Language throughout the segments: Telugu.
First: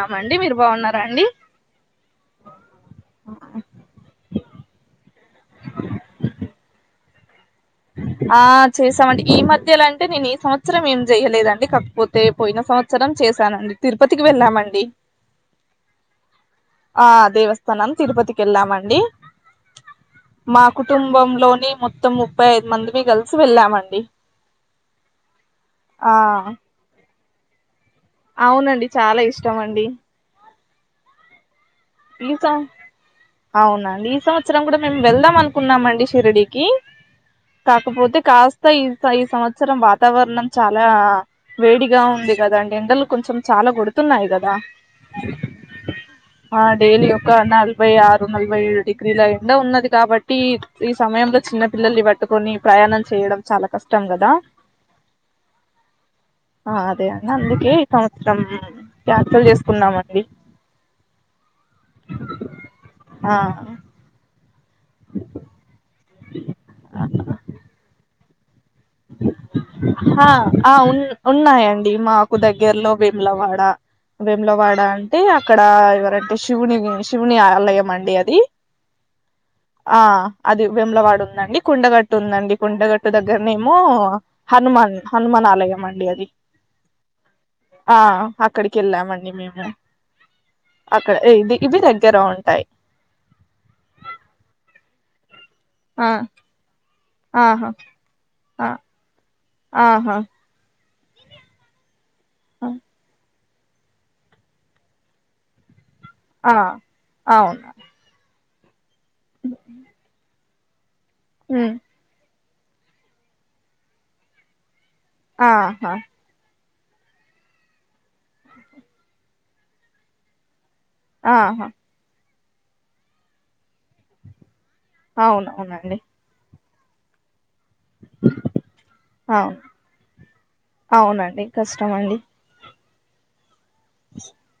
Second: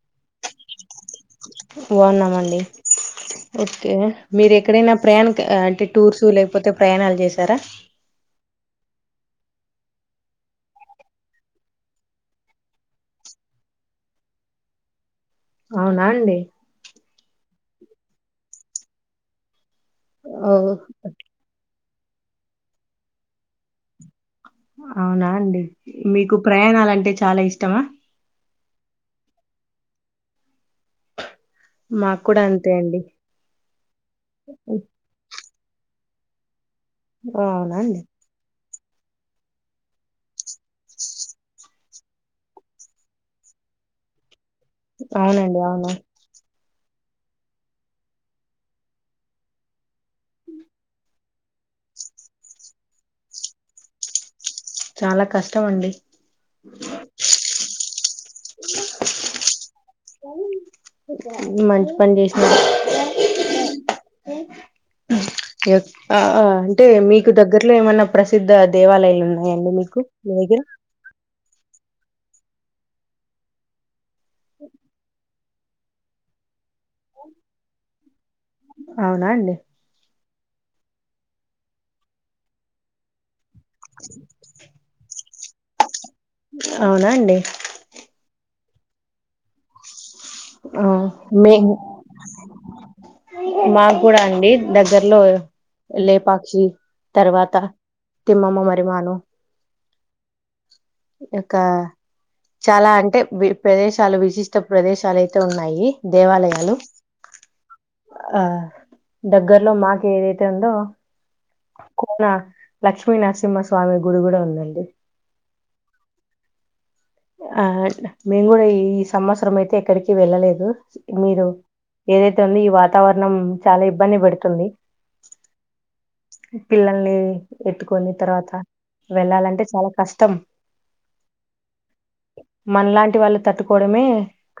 ఆమండి మీరు బాగున్నారా అండి బాన్నామండి ఓకే మీరు ఎక్కడైనా ప్రయాణం కా అంటే టూర్స్ లేకపోతే ప్రయాణాలు చే ఆ చేసామండి. ఈ మధ్యలో అంటే నేను ఈ సంవత్సరం ఏం చేయలేదండి. కాకపోతే పోయిన సంవత్సరం చేశానండి. తిరుపతికి వెళ్ళామండి. అవునా అండి కొన్నాల్ తిరుపతికి వెళ్ళామండి. ఓ మా కుటుంబంలోని మొ త్తము ముప్పై ఐదు మందిమి కలిసి వెళ్ళామండి అవునా అండి ఆ మీకు ప్రయాణాలంటే చాలా ఇష్టమా అవునండి చాలా ఇష్టం అండి మాకు ఈ కూడా సం అంతే అండి అవునా అండి ఈ సంవత్సరం కూడా మేము వెళ్దాం అనుకున్నామండి షిరిడీకి ఓ, అవునా అండి కాకపోతే కాస్ ఈ ఈ సంవత్సరం వాతావరణం చాలా వేడి గా ఉంది కదా అండి ఎండలు కొంచెం చాలా గొడుతున్నాయి కదా అవునండి అవును ఆ డైలీ ఒక నలభై ఆరు నలభై ఏడు డిగ్రీల ఎండా ఉన్నది కాబట్టి ఈ సమయంలో చిన్న పిల్లల్లు పట్టుకొని ప్రయాణం చేయడం చాలా కష్టం కదా చాలా కష్టం అండి ఆ అదే అండి అందుకే సంవత్సరం యాత్రలు చేసుకున్నామండి మంచి పని చేసినారు ఆ ఆ అంటే మీకు దగ్గరలో ఏమన్నా ప్రసిద్ధ దేవాలయాలు ఉ హా ఆ ఉ ఉన్నా ఉన్నాయండి మాకు దగ్గర్లో వేములవాడ వేములవాడ అంటే అక్కడా ఎవరంటె శి శివుని శివుని ఆలయం అండి అది అవునా అండి ఆ అది వేములవాడ ఉందండి కొండగట్టు ఉందండి కొండగట్టు దగ్గర్నె మో హనుమాన్ హనుమాన్ ఆలయం అండి అది అవునా అండి ఆ అక్కడికి వెళ్ళాంమండి మేము ఆ అక్కడ ఇది మేము ఇవి దగ్గర ఉంటాయి మా కూడా అండి దగ్గర్లో ఆ లేపాక్షి తర్వాత ఆహా తిమ్మమ్మ ఆ మరి మాను ఆహా ఇకా చాలా అంటే బి ప్రదేశాలు విశిష్ట ప్రదేశాలయితే ఉన్నాయి ఆ దేవాలయాలు అవునా ఆ దగ్గరలో మాకు ఏదైత్ ఏందో ఉమ్ కోనా లక్ష్మీనరసింహ స్వామి గుడి కూడా ఉందండి ఆహా ఆ మేము కూడా ఈ ఈ సంవత్సరం అయితే ఎక్కడికి వెళ్ళలేదు మీరు ఆహా ఏదైత్ కొన్ని ఈ వాతావరణం చాలా ఇబ్బంది పెడుతుంది అవునవునండి పిల్లల్నీ ఎత్తుకొని తర్వాత అవును వెళ్ళాలంటే చాలా కష్టం అవునండి కష్టమండి మనలాంటి వాళ్ళు తట్టుకోవడమే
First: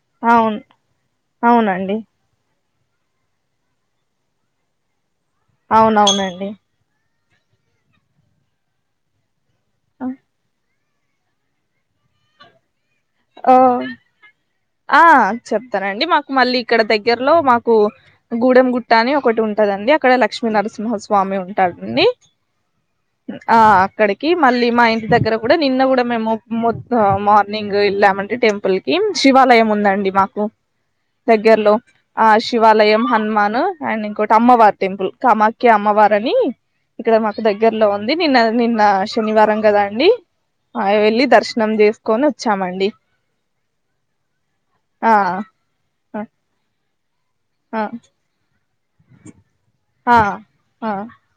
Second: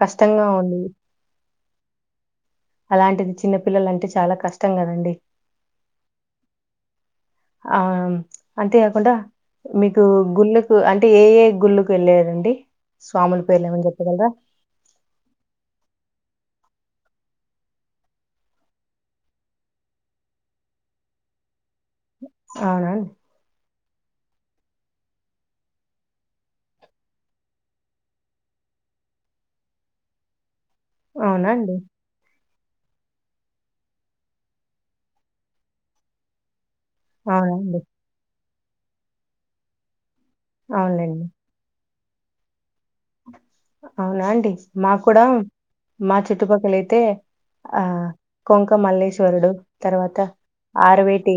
కష్టంగా అవును ఉంది అవునండి అలాంటిది చిన్నపిల్లలంటే చాలా కష్టం కదండి అవునవునండి ఆ అంతే కాకుండా మీకు గుల్ల అంటే ఏ ఏ గుళ్ళకు వెళ్ళారండి డి స్వాముల ఓ పేర్లేమైన చెప్పగలరా ఆ చెప్తానండి మాకు మళ్ళీ ఇక్కడ దగ్గరలో మాకు గూడెం గుట్ట అని ఒకటి ఉంటదండి అక్కడ లక్ష్మీ నరసింహస్వామి ఉన్ టాడండి అవునా అండి? ఆ ఇక్కడికి మళ్ళీ మా ఇంటి దగ్గర కూడా నిన్న కూడా మేము మొత్త మార్నింగ్ వెళ్ళామండి టెంపుల్కి శివాలయం ఉందండి మాకు అవునా అండి? దగ్గర్లో ఆ శి శివాలయం హనుమాన్ అండ్ ఇంకోటి అమ్మవార్ టెంపుల్ కామాఖ్య అమ్మవార అని ఇక్కడ మాకు అవునా అండి? దగ్గరలో ఉంది నిన్న నిన్న శనివారం కదా అండి అ వెళ్ళి అవునులెండి. దర్శనం చేస్ కొనొచ్చామండి అవునా అండి మాకు కూడా మా ఆ చుట్టుపక్కల తే ఆ కొంక్ ఒక మల్లీశ్వరుడు ఆ తర్వాత ఆ ఆరవేటి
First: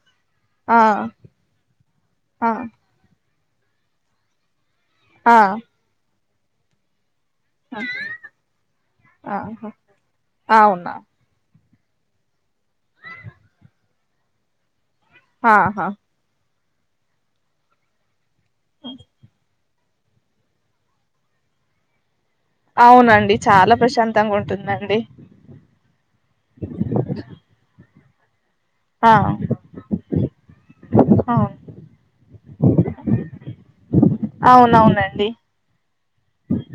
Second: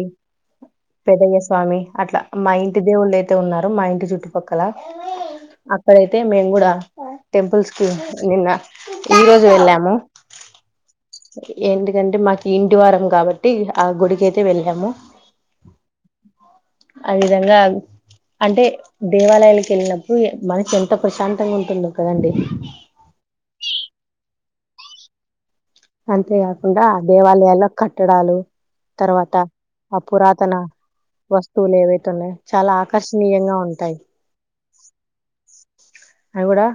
ఆ పెదయ్యస్వామి అట్లా ఆ మా ఇంటి దేవుళ్ళు [inaudible] అంతే ఉన్నారు. మా ఇంటి చుట్టుపక్కల ఆ అంతే మేము కూడా టెంపుల్స్ కి నిన్న ఈ ఆ రోజు వెళ్ళాము. ఆ అవునా ఎందుకంటే మాకు ఇంటి వారం, కాబట్టి ఆ గుడికైతే వెళ్ళాము ఆహా ఆ విధంగా అంటే దేవాలయాల్ తిన్నప్పుడు మనసు ఎంతో ప్రశాంతంగా ఉంటుందో కదండి అవునండి. చాలా ప్రశాంతంగా ఉంటుంది. నండి అంతే కాకుండా దేవాలయల కట్టడాలు ఆ తర్వాత ఆ పురాతన అవును వస్తువులు ఏవైతే ఉన్నాయో చాలా ఆకర్షణీయంగా ఉంటాయి. అవునవునండి అవ్ కూడా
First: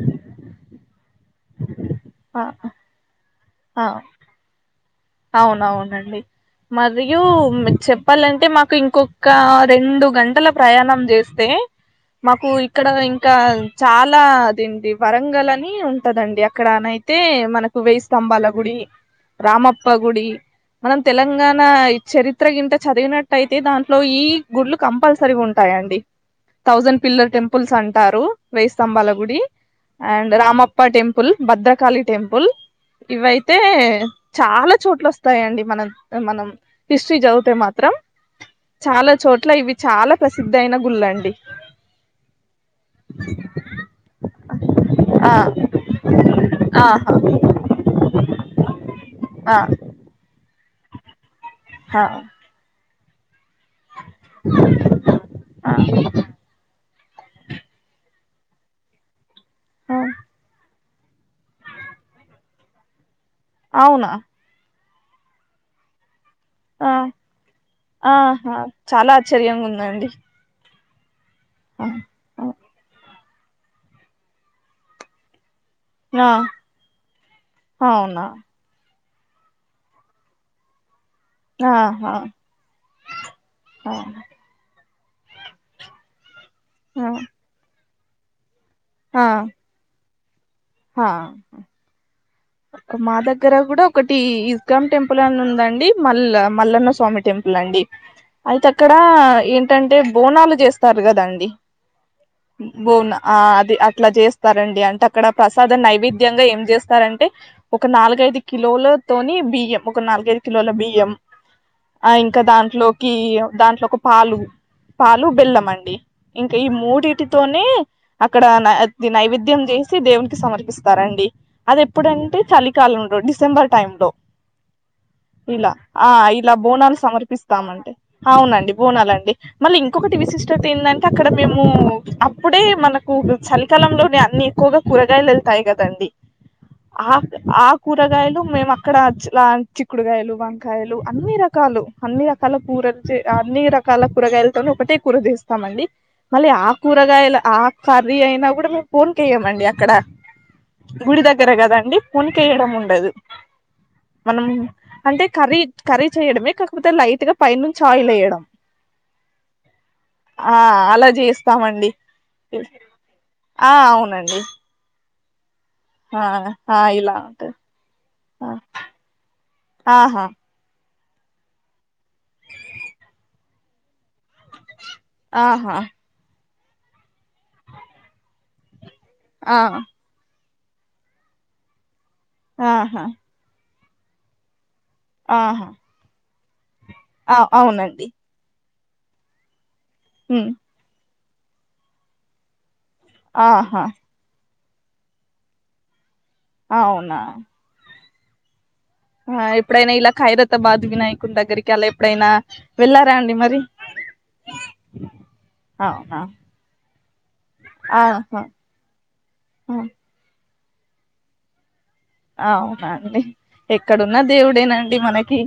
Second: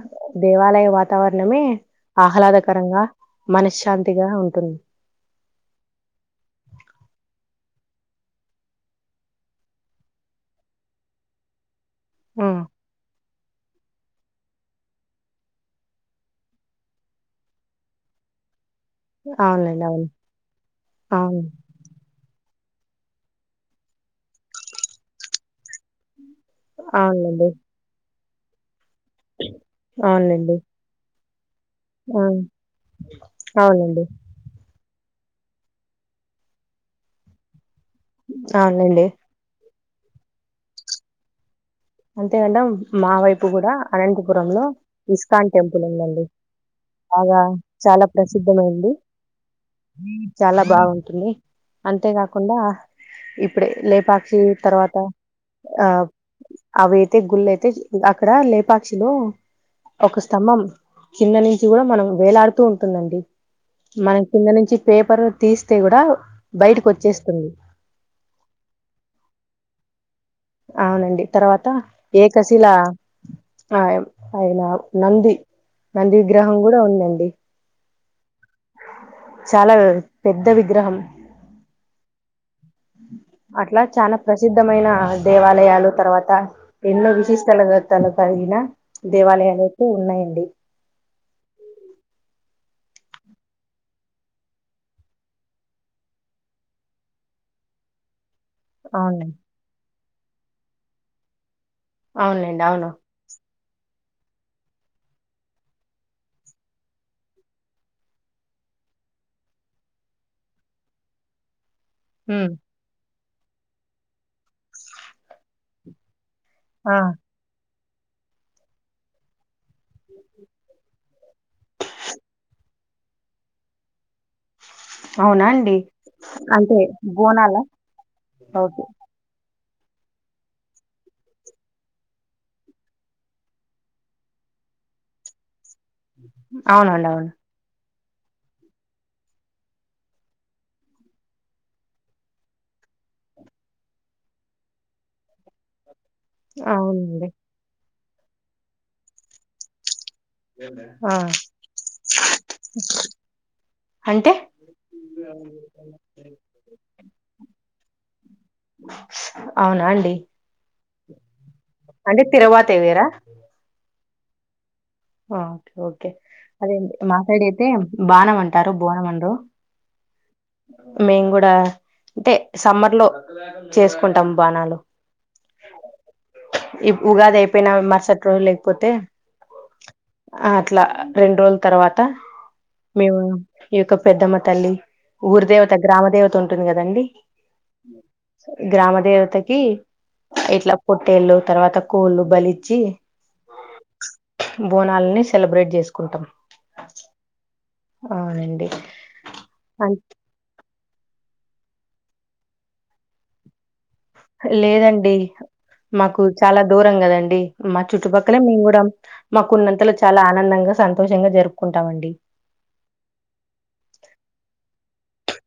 దేవాలయ వాతావరణమే ఆ ఆహ్లాదకరంగా ఆ మనశ్శాంతిగా ఉంటుంది. అవునవునండి. మరియు చెప్పాలంటే మాకు ఇంకొక రెండు గంటల ప్రయాణం చేస్తే మాకు ఉమ్, ఇక్కడ ఇం ఇంకా చాలా అదిండి. వరంగల్ అని ఉంటదండి. అక్కడనయితే మనకు వేయి స్తంభాల గుడి అవునులేండి రామప్ప గుడి మనం తెలంగాణ చరిత్ చిత్రగింట చదివినట్టయితే, దాంట్లో ఈ గుళ్ళు కంపల్సరీగా ఉంటాయండి. థౌజండ్ పిల్లర్ అవునండి టెంపుల్స్ అంటారు. వేసి స్థంబాల గుడి అండ్ అవునండి రామప్ప టెంపు భద్రకాళి ఆ టెంపుల్ ఇవైతే అవునండి చాలా చోట్ల వస్తాయి అండి మనం మనం హిస్టరీ చదివితే మాత్రం మాత్రం అవునండి చాలా చోట్ల ఇవి చాలా ప్రసిద్ధయిన గుళ్ళు అండి అంతే కడా మా వైపు కూడా అనంతపురం లో ఆ ఇస్కాన్ టెంపుల్ ఉందండి ఆహా బాగా చాలా ప్రసిద్ధమైంది ఆ చాలా బాగుంటుంది ఆ ఆ అంతే కాకుండా ఇప్పు ఇప్పుడే లేపాక్షి తర్వాత ఆ అవి అయితే గుళ్ళు అయితే అక్కడ లేపాక్షిలో ఆ ఒక స్తంభం కింది నుంచి కూడా మనకు వేలాడుతూ ఉంటుందండి అవునా మనం కింద నుంచి పేపరు తీస్తే కూడా బయటకు ఆ వచ్చేస్తుంది ఆహా చాలా ఆశ్చర్యంగా ఉంది అండి అవునండి తర్వాత ఏకా శిల ఆ ఆయన నంది నంది విగ్రహం కూడా ఉందండి న చాలా పెద్ద విగ్రహం ఆహా అట్లా చాలా ఆ ప్రసిద్ధమైన దేవాలయాలు తర్వాత ఎన్నో విశేష తెలగా కనుక అయిన ఆ దేవాలయాలు అయితే ఉన్నాయండి కు ఆ మా దగ్గర కూడా ఒకటి ఇస్కాం టెంపుల్ అని ఉందండి మల్ల మల్లన్న స్వామి టెంపుల్ అండి అయితే అక్కడ అవును ఏంటంటే బోనాలు చేస్తారు కదండి అవునండి అవును బోనా ఆ అదే అట్లా చేస్తారండి అంటే అక్కడ ప్రసాదం నైవేద్యంగా ఏం చేస్తారంటే ఒక నాలుగైదు కిలోలతోని బియ్యం ఒక నాలుగైదు కిలోల బియ్యం ఆ ఇంకా ఉమ్ దాంట్లోకి ఈ దాంట్లో ఒక పాలు పాలు బెల్లం అండి ఇంకా ఈ ఆ మూడిటితోనే అక్కడ నత్ నైవేద్యం చేసి దేవుని సమర్పిస్తారండి అది ఎప్పుడుంటే చలికాలంలో డిసెంబర్ టైం లో అవునా ఇలా అండి ఆ ఇలా అంటే బోనాలు బోనాల సమర్పిస్తామండి అవునండి ఓకే బోనాలండి మళ్ళీ ఇంకొకటి విశిష్టత ఎందంటే అక్కడ మేము అప్పుడే మనకు చలికాలంలోనే అన్ని ఎక్కువగా కూర కాయలు తాయ్గా తంది అవునండి అవును ఆక్ ఆక్ కూరగాయలు మేము అక్కడచి ల చిక్కుడుగాయలు వంకాయలు అన్ని రకాలు అన్ని రకాల కూరలు అన్ని రకాల కూరగాయలతో ఒకటే కూర చేస్తామండి మళ్ళీ ఆ అవునండి కూరగాయల ఆ కర్రీ అయినా కూడా మేము ఫోన్కయ్యమండి అక్కడ ఆ గుడి దగ్గర కదండి పునికేయడం ఉండదు అంటే మనం అంటే కర్రీ కర్రీ చేయడమే కాకపోతే లైట్ గా పైన నుంచి ఆయిల్ వేయడం అవునా అండి ఆ అలా చేస్తామండి అంటే తిరువాత వేరా ఆ అవునండి అ ఆ ఓకే అదే ఇలా మాసైడ్ ఉంటది అయితే బానం ఆ అంటారు బోనం అనరు ఆహా మేము కూడా అంటే సమ్మర్ లో చేసుకుంటాము బాణాలు ఆహా ఈప్ ఉగాది అయిపోయినా మరుసట రోజు లేకపోతే ఆ ఆ అట్లా రెండు రోజుల తర్వాత్ త ఆహా మేము ఈ యొక్క పెద్దమ్మ తల్లి ఊర్ ఆహా దేవత గ్రామ దేవత ఉంట్ టుది కద్ ఆ అవునండి గ్రామ దేవతకి ఉమ్, ఎట్లా కొ ట్టేళ్ళు తర్వాత కూళ్ళు బలిచ్చి ఆహా బోనాలని సెలబ్రేట్ చేసుకుంటాం అవునా అవునండి ఆ ఇప్పుడైనా ఇలా ఖైరతబాద్ వినాయకుడి దగ్గరికి అలా ఎప్పుడైనా వెళ్లారా అండి మరి లేదండి అవునా మాకు చాలా దూరం కదండి మా చుట్టుపక్కల ఆహా మేము కూడా మాకు ఆ. ఉన్నంతలో చాలా ఆనందంగా సంతోషంగా జరుపుకు అవునా అండి ఎక్కడున్న దేవుడేనండి మనకి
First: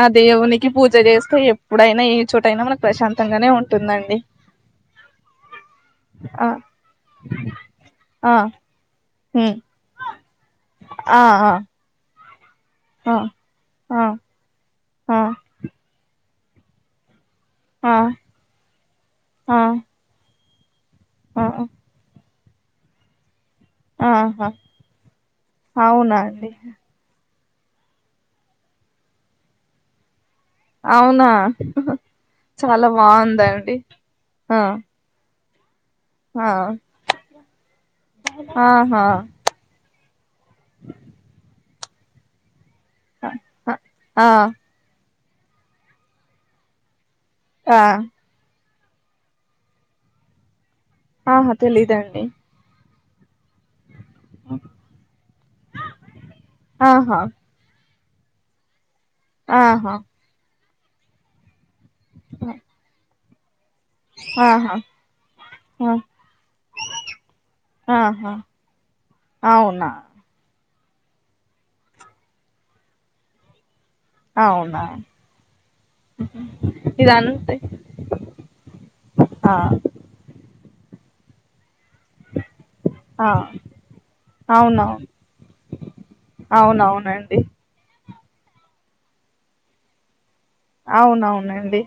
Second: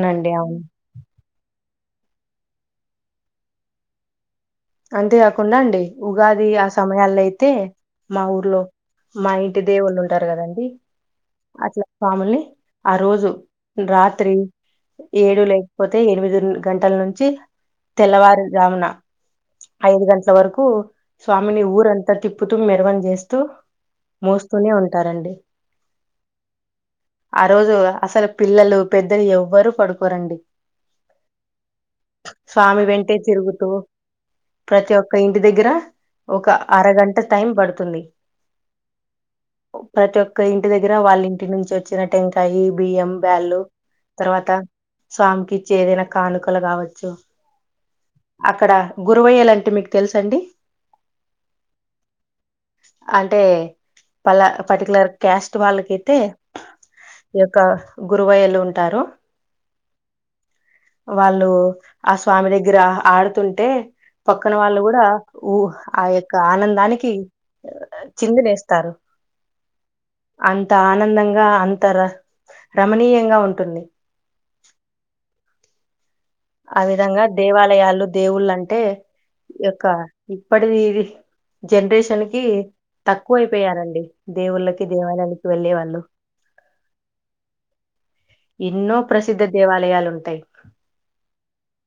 ఆ అవును దేవునికి పూజ చేస్తే ఎప్పు ప్పుడైనా ఏ చోట అయినా మనకు ప్రశాంతంగానే ఉంటుందండి అంతేకాకుండా అండి ఉగాది ఆ సమయాల్లో అయితే మా ఆ ఊర్లో మా ఇంటి దేవుళ్ళు ఉంటారు కదండి ఆహా పాముల్ని ఆ రోజు రాత్రి ఆ ఏడు లేకపోతే ఎనిమిది గంటల నుంచి ఆ తెల్లవారు జామున ఆ ఐదు గంటల వరకు కు ఆ స్వామిని ఊర అంతా తి పుతుమ్ మెరవని చేస్తూ ఆహా మోస్తూనే ఉంటారండి అవునా అండి అ ఆ రోజు అసలు పిల్లలు పెద్దలు ఎవ్వరూ పడుకోరండి. అవునా స్వామి చాలా వెంటే తిరుగుతూ బాగుందండి ఆ ప్రతి ఒక్క ఇంటి దగ్గర ఒక ఆ అరగంట టైం పడుతుంది. ఆహా ప్రతొక్క ఇంటి దగ దగ్గర వాళ్ళ ఇంటి నుంచి వచ్చిన టెంకాయి బియ్యం అ బ్యాళ్లు ఆ తర్వాత స్వామికిచ్చే ఏదైనా కానుకలు కావచ్చు ఆ అక్కడ గురువయ్యలంటె మీకు తెలుస అండి? ఆహా తెలీదండి అంటే పల పర్టీకలర్ కస్ట్ వాళ్ళకైతే ఆహా ఈ యొక్క గురువయ్యలు ఉంటారు ఆహా వాళ్ళు ఆ స్వామి దగ్గర ఆహ్ ఆడ తుంటే పక్కన ఆహా వాళ్ళు కూడా ఊ ఆ యొక్క ఆనందానికి ఆహా చిందులేస్తారు అవునా అంత ఆనందంగా అంత ర రమణీయంగా ఉంటుంది అవునా ఆ విధంగా ఇదంతే దేవాలయాలు దేవుళ్ళ అంటే ఆ యొక్క ఇప్పటి ది జనరేషన్ కి ఆ తక్కువ అయిపోయారండి దేవుళ్ళకి అవునవును దేవాలయకి వెళ్ళే వాళ్ళు అవునవునండి ఎన్నో ప్రసిద్ధ దేవాలయాలు ఉంటయి. అవునవునండి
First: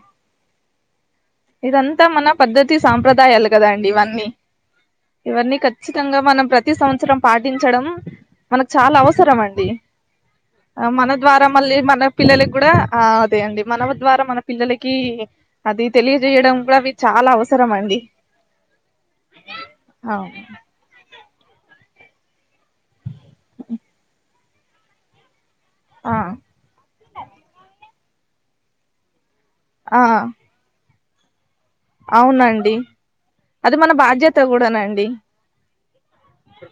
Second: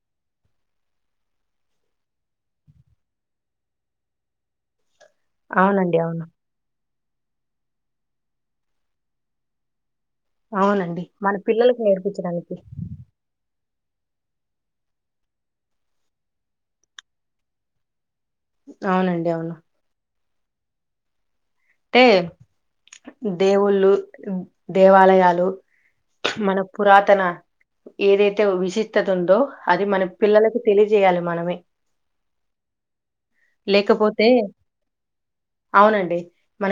ఇదంతా మన పద్ధతి సాంప్రదాయాలు కదా అండి ఇవన్నీ ఇవన్నీ అవునండి ఖచ్చితంగా అవును మనం ప్రతి సంవత్సరం సంవత్సరం పాటించడం మనకు చాలా అవసరం అండి ఆ అవునండి మన ద్వారా మళ్ళీ పిల్లలకు మన పిల్లలకి నేర్పించడానికి కూడా అదే అండి మన ద్వారా మన పిల్లలకి అది తెలియజేయడం కూడా అవి చాలా అవసరం అండి అవునండి అవును అవును అంటే దేవుళ్ళు దేవాలయాలు ఆ మన పురాతన ఏదైతే విశిత్తత ఉందో అది ఆ మన పిల్లలకి తెలి చేయాలి మనమే అవునండి అది మన లేకపోతే బాధ్యత కూడానండి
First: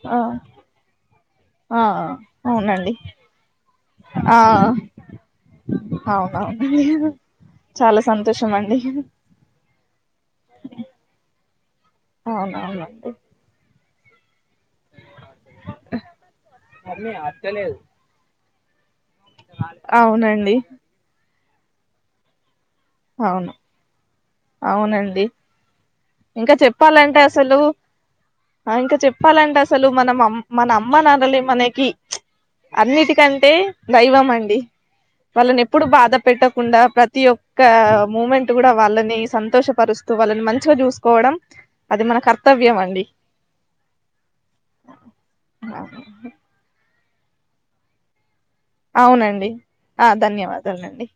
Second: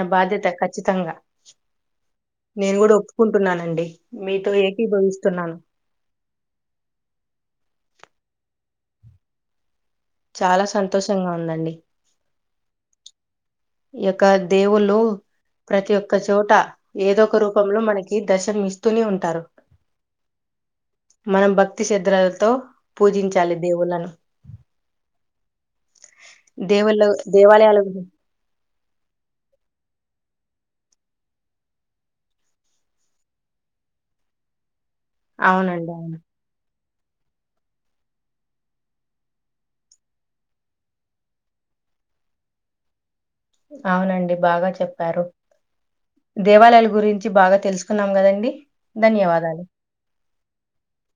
నా ఆ బాధ్యత ఖచ్చితంగా ఆ నేను అవునండి కూడా ఒప్పుకుంటున్నానండి ఆ మీతో ఏకీభవిస్తున్నాను అవునవునండి చాలా సంతోషం అండి చాలా సంతోషంగా ఉందండి అవునవునండి ఎ కా దేవుళ్ళు ప్రతి ఒక్క చోట ఏదో ఒక రూపంలో మనకి దర్శ తర్ మీ అవునండి మనం భక్తి శద్రలతో అవును అవునండి ఇంకా దేవుళ్ళ చెప్పాలంటే అసలు దేవాలయాల గురి- ఇంకా చెప్పాలంటే అసలు మనం మన అమ్మ నాన్నలే మనకి అన్నిటికంటే దైవం అండి వాళ్ళని ఎప్పుడు అవునండి బాధ అవును పెట్టకుండా ప్రతి ఒ క్క మూమెంట్ కూడా వాళ్ళని సంతోషపరుస్తూ వాళ్ళని మంచిగా చూసుకోవడం అది మన కర్తవ్యం అండి అవునండి బాగా చెప్పారు దేవాలయాల గురి చి బాగా తెలుసుకున్నాం కదండి అవునండి ధన్యవాదాలు. ఆ ధన్యవాదాలు అండి